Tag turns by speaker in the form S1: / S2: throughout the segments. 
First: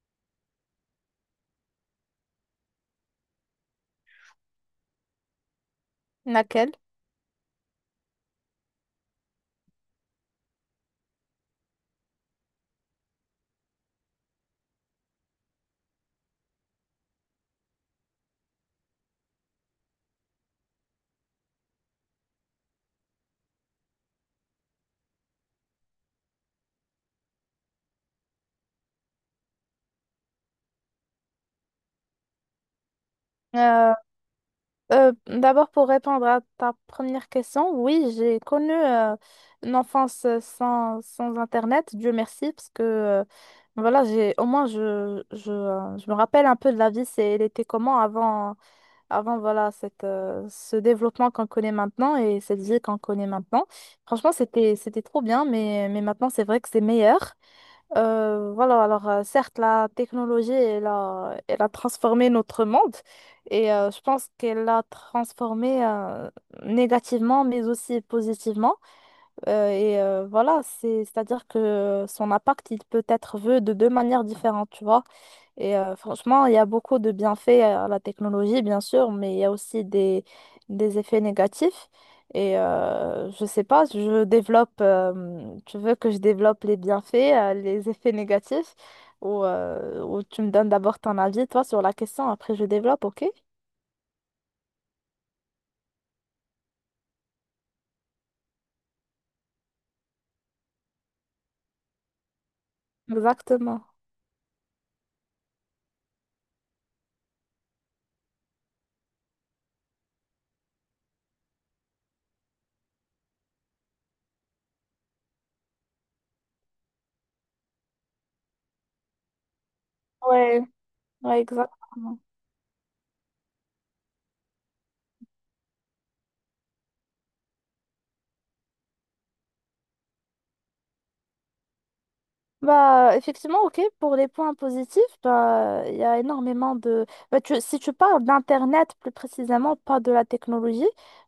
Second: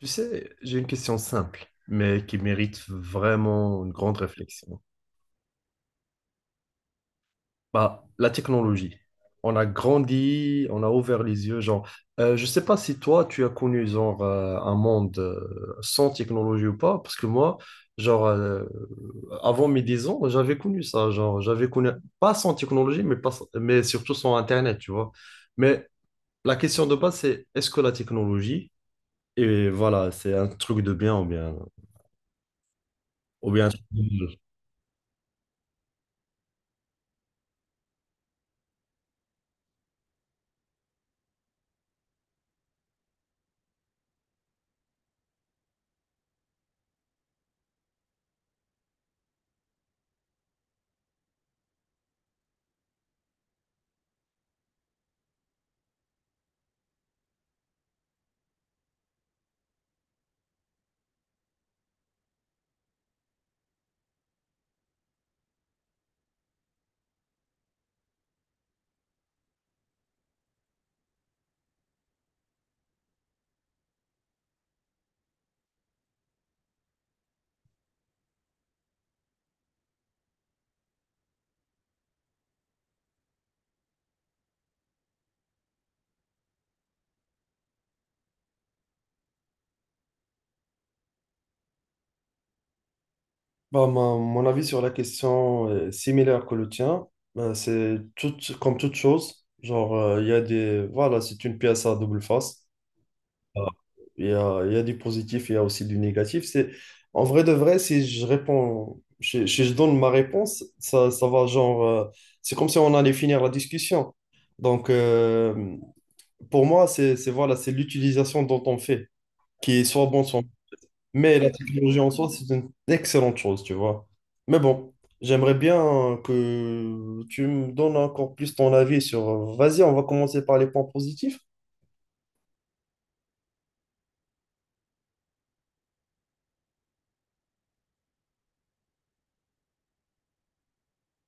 S1: Tu sais, j'ai une question simple, mais qui mérite vraiment une grande réflexion.
S2: Laquelle?
S1: Bah, la technologie. On a grandi, on a ouvert les yeux, genre, je sais pas si toi, tu as connu, genre, un monde sans technologie ou pas, parce que moi, genre, avant mes 10 ans, j'avais connu ça, genre, j'avais connu, pas sans technologie, mais, pas, mais surtout sans Internet, tu vois. Mais la question de base, c'est, est-ce que la technologie, et voilà, c'est un truc de bien ou bien, ou bien un truc
S2: Euh,
S1: de mal.
S2: D'abord, pour répondre à ta première question, oui, j'ai connu une enfance sans Internet, Dieu merci, parce que voilà, j'ai au moins je me rappelle un peu de la vie, c'est, elle était comment avant, avant voilà, ce développement qu'on connaît maintenant et cette vie qu'on connaît maintenant. Franchement, c'était trop bien, mais maintenant, c'est vrai que c'est meilleur. Certes, la technologie, elle a transformé notre monde et je pense qu'elle l'a transformé négativement mais aussi positivement. C'est-à-dire que son impact, il peut être vu de deux manières différentes, tu vois. Franchement, il y a beaucoup de bienfaits à la technologie, bien sûr, mais il y a aussi des effets négatifs. Je sais pas, je développe, tu veux que je développe les bienfaits, les effets négatifs, ou tu me donnes d'abord ton avis, toi, sur la question, après je développe, ok?
S1: Bah, mon avis sur la question est similaire que le tien. C'est tout, comme toute chose. Genre, il y a des. Voilà, c'est une pièce à double face. Euh,
S2: Exactement.
S1: il y a du positif, il y a aussi du négatif. C'est, en vrai de vrai, si je réponds, si je donne ma réponse, ça va genre, c'est comme si on allait finir la discussion. Donc, pour moi, c'est, voilà, c'est l'utilisation dont on fait, qui est soit bon, soit
S2: Ouais,
S1: mais
S2: ouais,
S1: la technologie en
S2: exactement.
S1: soi, c'est une excellente chose, tu vois. Mais bon, j'aimerais bien que tu me donnes encore plus ton avis sur... Vas-y, on va commencer par les points positifs.
S2: Bah, effectivement, ok, pour les points positifs, bah, il y a énormément de... Bah, si tu parles d'Internet plus précisément, pas de la technologie,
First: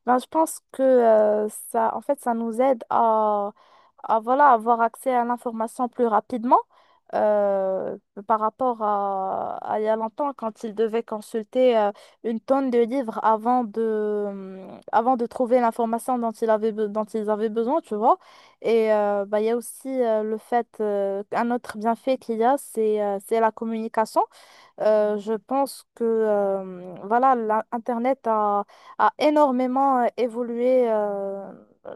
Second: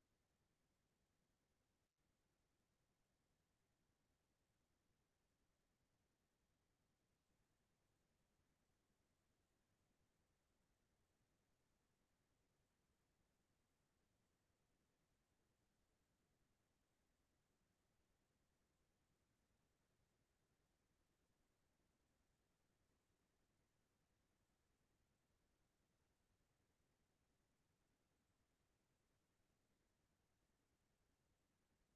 S2: bah, je pense que en fait, ça nous aide à voilà, avoir accès à l'information plus rapidement euh, par rapport à il y a longtemps, quand il devait consulter une tonne de livres avant de trouver l'information dont dont ils avaient besoin, tu vois. Il y a aussi le fait, un autre bienfait qu'il y a, c'est la communication. Je pense que Internet a énormément évolué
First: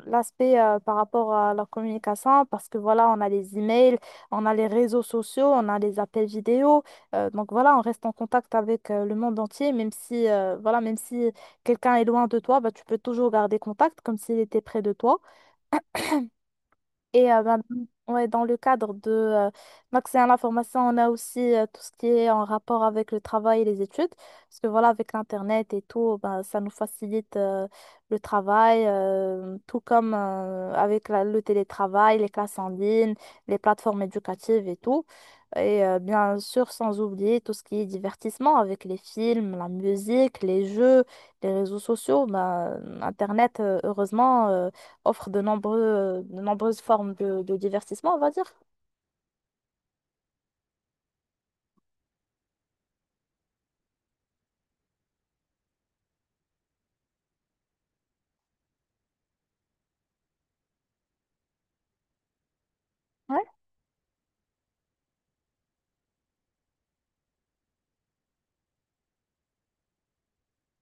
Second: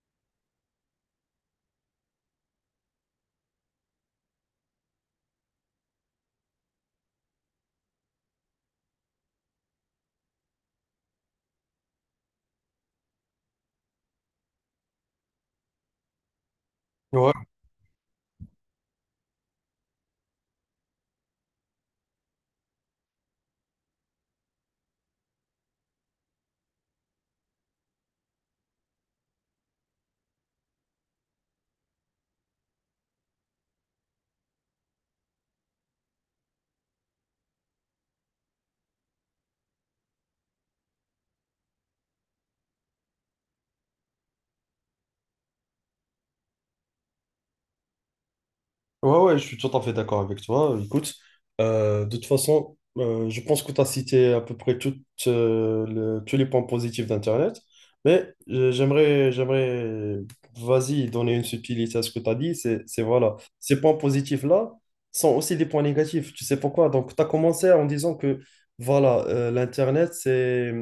S2: l'aspect par rapport à la communication parce que voilà, on a les emails, on a les réseaux sociaux, on a les appels vidéo. Donc voilà, on reste en contact avec le monde entier, même si quelqu'un est loin de toi, bah, tu peux toujours garder contact comme s'il était près de toi.
S1: Ouais.
S2: Et euh, ben, ouais, dans le cadre de l'accès à l'information, on a aussi tout ce qui est en rapport avec le travail et les études. Parce que voilà, avec l'Internet et tout, ben, ça nous facilite le travail, tout comme avec le télétravail, les classes en ligne, les plateformes éducatives et tout. Bien sûr, sans oublier tout ce qui est divertissement avec les films, la musique, les jeux, les réseaux sociaux. Ben, Internet, heureusement, offre de de nombreuses formes de divertissement, on va dire.
S1: Ouais, ouais, je suis tout à fait d'accord avec toi. Écoute, de toute façon, je pense que tu as cité à peu près toutes, tous les points positifs d'Internet, mais j'aimerais, vas-y, donner une subtilité à ce que tu as dit. C'est voilà,
S2: Ouais.
S1: ces points positifs-là sont aussi des points négatifs. Tu sais pourquoi? Donc, tu as commencé en disant que, voilà, l'Internet, c'est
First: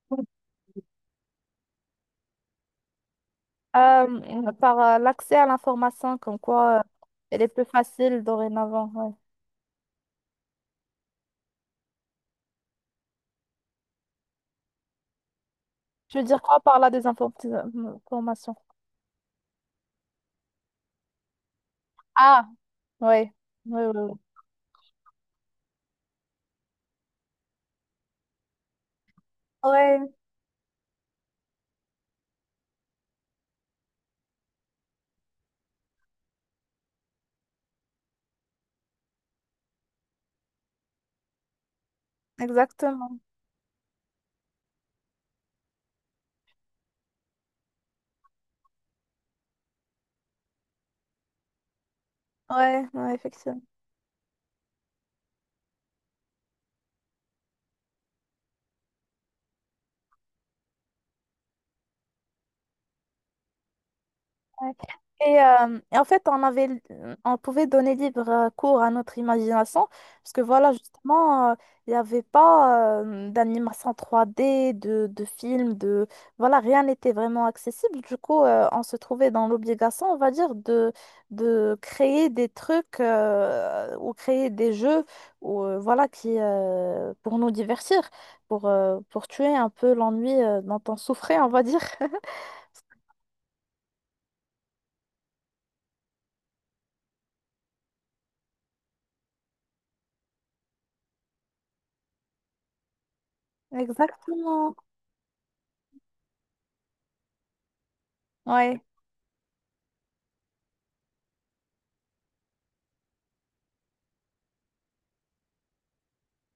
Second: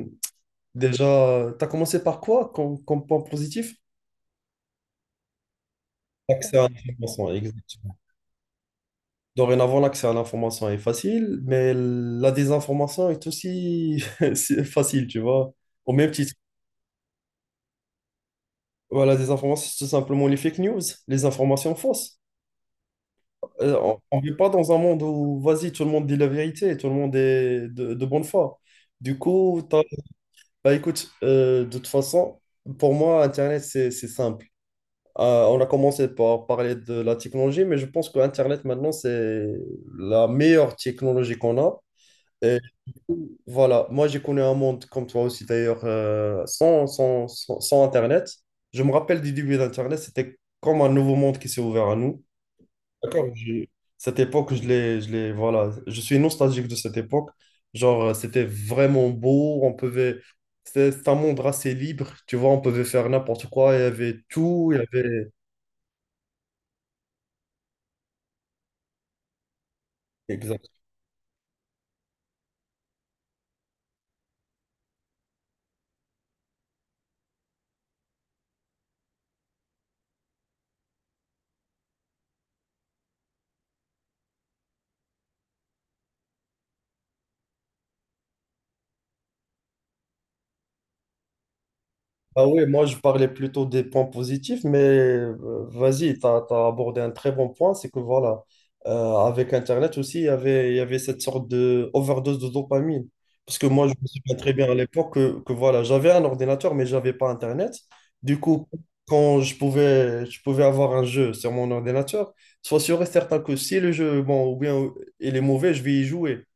S1: déjà. Tu as commencé par quoi comme point positif?
S2: Par l'accès à l'information, comme
S1: L'accès à
S2: quoi
S1: l'information,
S2: elle est plus
S1: exact.
S2: facile dorénavant. Ouais.
S1: Dorénavant, l'accès à l'information est facile, mais la désinformation est aussi c'est facile, tu vois. Au même
S2: Tu veux
S1: titre,
S2: dire quoi par la désinformation?
S1: voilà, la désinformation, c'est tout simplement les fake news, les informations fausses.
S2: Ah, ouais
S1: Euh,
S2: ouais oui.
S1: on ne vit pas dans un monde où, vas-y, tout le monde dit la vérité, tout le monde est de bonne foi. Du coup,
S2: Ouais,
S1: bah, écoute, de toute façon, pour moi, Internet, c'est simple. On a commencé par parler de la technologie, mais je pense que Internet, maintenant, c'est la meilleure technologie qu'on a.
S2: ouais,
S1: Et
S2: exactement.
S1: voilà, moi j'ai connu un monde comme toi aussi d'ailleurs, sans Internet. Je me rappelle du début d'Internet, c'était comme un nouveau monde qui s'est ouvert à nous.
S2: Ouais, ouais,
S1: D'accord.
S2: effectivement.
S1: Cette époque, voilà, je suis nostalgique de cette époque. Genre, c'était vraiment beau, on pouvait, c'était un monde assez libre, tu vois, on pouvait faire n'importe quoi, il y avait
S2: Ouais.
S1: tout, il y avait...
S2: Et en fait, on avait, on pouvait donner libre cours à notre imagination, parce que voilà, il n'y avait pas d'animation 3D, de films, de... Voilà, rien n'était vraiment accessible. Du coup, on se trouvait dans l'obligation, on va dire, de créer des trucs ou créer des jeux ou pour nous divertir, pour tuer un peu l'ennui dont on souffrait, on va dire.
S1: Ah oui, moi je parlais plutôt des points positifs, mais vas-y, tu as, abordé un très bon point, c'est que voilà, avec Internet aussi, il y avait cette sorte de overdose de dopamine. Parce que moi, je me souviens très bien à
S2: Exactement.
S1: l'époque que, voilà, j'avais un ordinateur, mais j'avais pas Internet. Du coup,
S2: Ouais.
S1: quand je pouvais avoir un jeu sur mon ordinateur, sois sûr et certain que si le jeu, bon, ou bien il est mauvais, je vais y jouer.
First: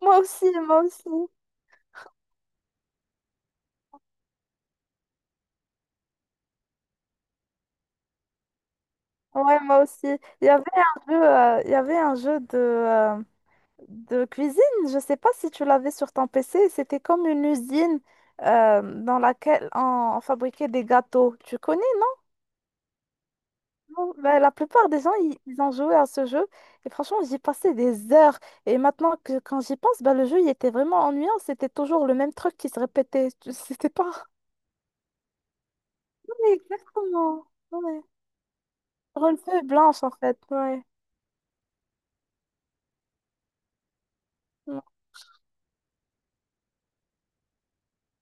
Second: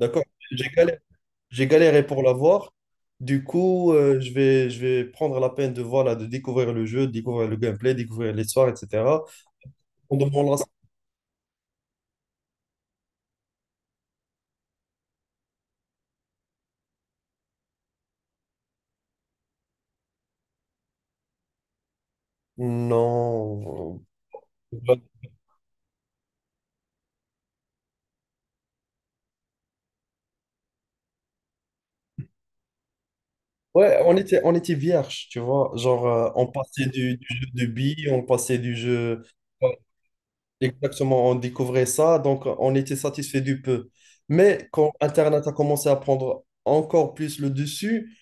S2: Moi aussi,
S1: J'ai
S2: moi
S1: galéré
S2: aussi.
S1: j'ai galéré pour l'avoir. Du coup, je vais prendre la peine de, voilà, de découvrir le jeu, de découvrir le gameplay, découvrir l'histoire, etc.
S2: Ouais, moi aussi.
S1: On
S2: Il y
S1: demande la-.
S2: avait un jeu, il y avait un jeu de cuisine, je sais pas si tu l'avais sur ton PC, c'était comme une usine dans laquelle on fabriquait des gâteaux. Tu connais, non?
S1: Non.
S2: Bon, ben, la plupart des gens, ils ont joué à ce jeu et franchement, j'y passais des heures. Et maintenant que quand j'y pense, ben, le jeu, il était vraiment ennuyant, c'était toujours le même truc qui se répétait. Tu- C'était
S1: Ouais,
S2: pas...
S1: on était vierge, tu vois. Genre, on
S2: Oui,
S1: passait du, jeu
S2: exactement.
S1: de
S2: Ouais.
S1: billes, on passait du jeu.
S2: Sur une feuille
S1: Ouais,
S2: blanche, en fait. Ouais.
S1: exactement, on découvrait ça, donc on était satisfait du peu. Mais quand Internet a commencé à prendre encore plus le dessus,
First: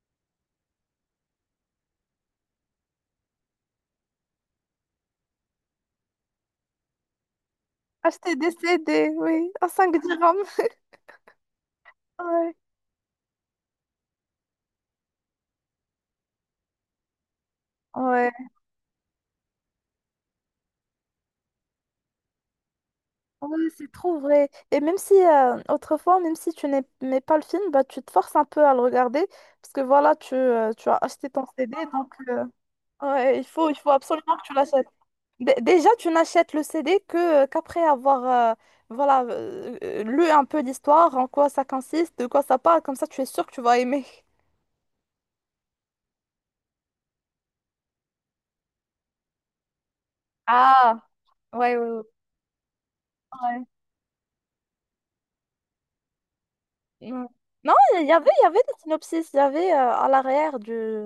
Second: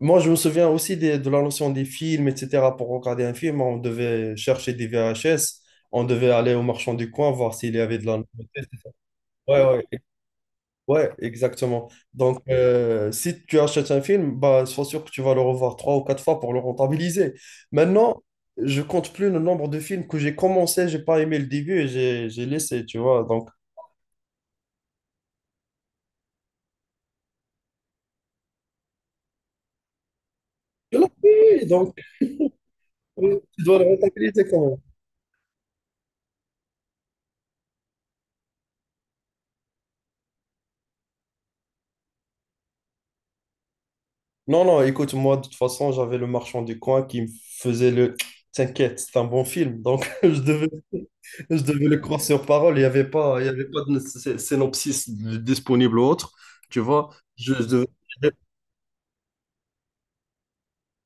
S1: moi, je me souviens aussi de la notion des films, etc. Pour regarder un film, on devait chercher des VHS, on devait aller au marchand du coin voir s'il y avait de la
S2: Acheter des
S1: nouveauté.
S2: CD, oui,
S1: Ouais,
S2: à
S1: ouais,
S2: 5 dirhams.
S1: ouais, exactement. Donc,
S2: Ouais,
S1: si tu achètes un film, bah, sois sûr que tu vas le revoir trois ou quatre fois pour le rentabiliser. Maintenant,
S2: ouais,
S1: je compte plus le nombre de films que j'ai commencé, j'ai pas aimé le début et j'ai laissé, tu vois. Donc,
S2: ouais, c'est trop vrai. Et même si, autrefois, même si tu n'aimais pas le film, bah, tu te forces un peu à le regarder, parce que voilà, tu
S1: je
S2: as
S1: l'ai
S2: acheté ton
S1: fait,
S2: CD,
S1: donc,
S2: ouais,
S1: tu
S2: il
S1: dois le
S2: faut absolument que
S1: rentabiliser
S2: tu
S1: quand.
S2: l'achètes. Dé- déjà, tu n'achètes le CD que qu'après avoir voilà, lu un peu l'histoire, en quoi ça consiste, de quoi ça parle, comme ça tu es sûr que tu vas aimer.
S1: Non, non, écoute, moi, de toute façon, j'avais le marchand du coin qui me faisait le T'inquiète, c'est un bon film. Donc, je devais,
S2: Ah, ouais,
S1: le
S2: ouais,
S1: croire sur parole. Il n'y avait pas, il y
S2: ouais.
S1: avait pas de synopsis disponible ou autre. Tu vois,
S2: Mm.
S1: je
S2: Non,
S1: devais.
S2: il y avait des synopsis, il y avait à l'arrière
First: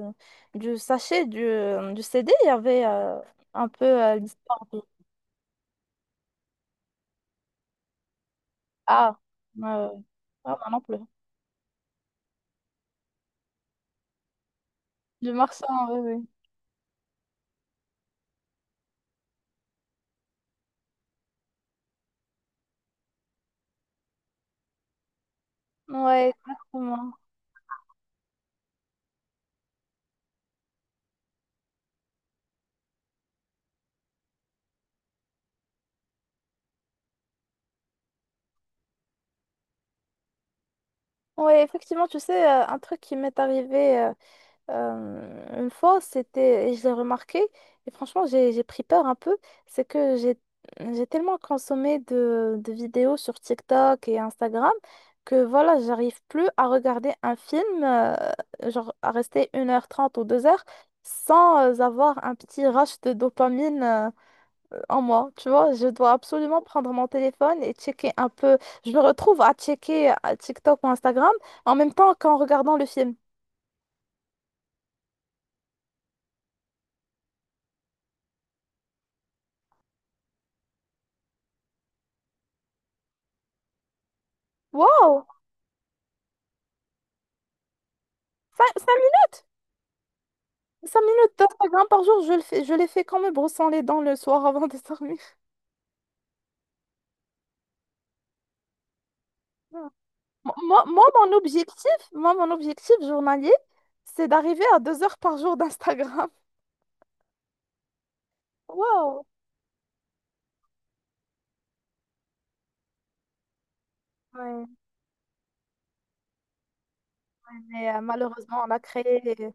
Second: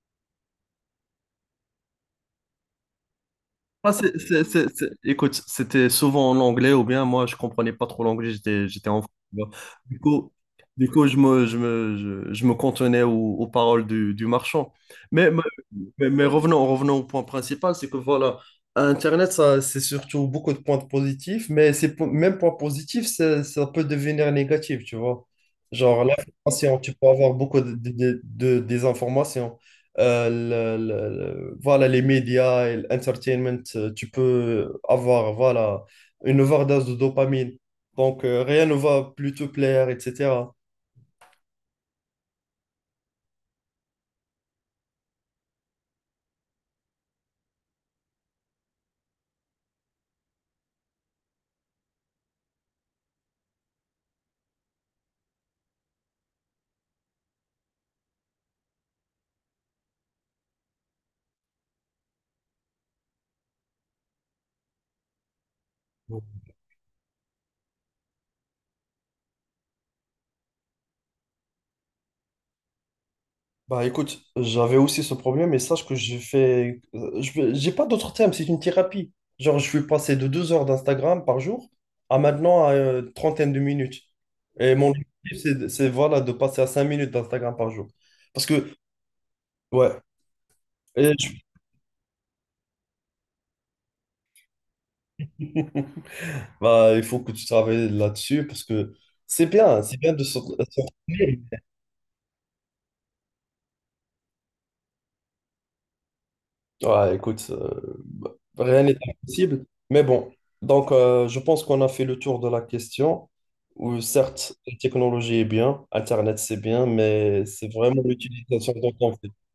S2: du sachet du CD, il y avait un peu
S1: Ah,
S2: l'histoire du...
S1: Écoute, c'était souvent en anglais ou bien moi je comprenais pas trop l'anglais, j'étais enfant.
S2: Ah,
S1: Tu vois.
S2: ouais, ouais.
S1: Du coup,
S2: Ah, moi non
S1: du
S2: plus.
S1: coup je me cantonnais aux, paroles du, marchand. Mais,
S2: Du
S1: mais,
S2: marchand, oui,
S1: mais
S2: oui.
S1: revenons, au point principal, c'est que voilà, Internet, ça, c'est surtout beaucoup de points positifs, mais ces même points positifs, ça peut devenir négatif, tu vois. Genre
S2: Ouais,
S1: l'information, tu peux
S2: exactement.
S1: avoir beaucoup de, des informations euh, le- le- voilà, les médias et l'entertainment, tu peux avoir voilà, une overdose de dopamine. Donc, rien ne va plus te plaire, etc.
S2: Ouais, effectivement, tu sais, un truc qui m'est arrivé une fois, c'était, et je l'ai remarqué, et franchement, j'ai pris peur un peu, c'est que j'ai tellement consommé de vidéos sur TikTok et Instagram que voilà, j'arrive plus à regarder un film, genre à rester 1h30 ou 2 heures sans avoir un petit rush de dopamine en moi. Tu vois, je dois absolument prendre mon téléphone et checker un peu. Je me retrouve à checker TikTok ou Instagram en même temps qu'en regardant le film.
S1: Bah écoute, j'avais aussi ce problème et sache que j'ai fait. J'ai pas d'autre terme, c'est une thérapie. Genre, je suis passé de 2 heures d'Instagram par jour à maintenant à trentaine de minutes. Et mon
S2: Waouh!
S1: objectif, c'est, voilà, de passer à 5 minutes d'Instagram par jour. Parce que,
S2: 5 minutes.
S1: ouais,
S2: Cinq
S1: et
S2: minutes d'Instagram par jour, je les fais quand me brossant les dents le soir avant de dormir.
S1: bah, il faut que tu travailles là-dessus parce que c'est bien de sortir.
S2: Moi, mon objectif, mon objectif journalier, c'est d'arriver à 2 heures par jour d'Instagram.
S1: Ouais, écoute, bah, rien n'est
S2: Wow.
S1: impossible. Mais bon, donc je pense qu'on a fait le tour de la question. Où certes,
S2: Ouais.
S1: la technologie est bien, Internet c'est bien, mais c'est
S2: Mais
S1: vraiment
S2: malheureusement, on
S1: l'utilisation
S2: a
S1: dont on
S2: créé,
S1: fait.
S2: ouais,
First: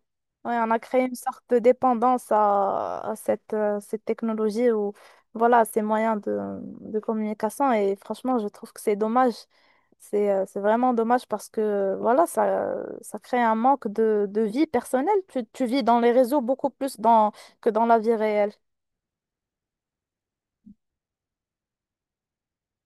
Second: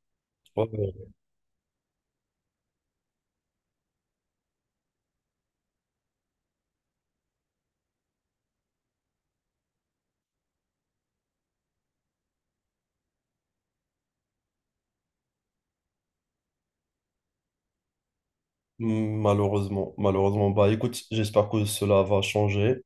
S1: Ouais,
S2: on a
S1: ouais.
S2: créé une sorte de dépendance à cette technologie ou voilà, ces moyens de communication. Et franchement, je trouve que c'est dommage. C'est vraiment dommage parce que voilà, ça crée un manque de vie personnelle. Tu vis dans les réseaux beaucoup plus que dans la vie réelle.
S1: Malheureusement, malheureusement. Bah écoute, j'espère que cela va changer.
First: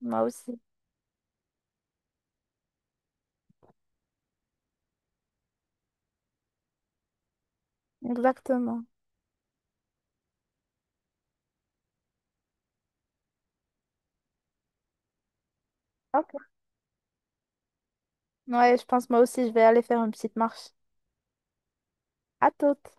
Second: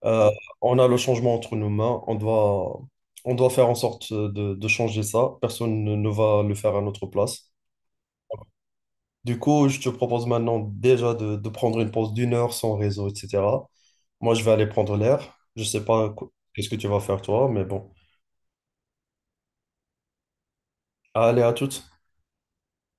S2: Moi
S1: Euh,
S2: aussi.
S1: on a le changement entre nos mains. On doit faire en sorte de changer ça. Personne ne va le faire à notre place.
S2: Exactement.
S1: Du coup, je te propose maintenant déjà de prendre une pause d'1 heure sans réseau, etc. Moi, je vais aller prendre l'air. Je sais pas
S2: Ok.
S1: qu'est-ce que tu vas faire toi, mais bon.
S2: Ouais, je pense moi aussi, je vais aller faire une petite marche.
S1: Allez, à toutes.
S2: À toute.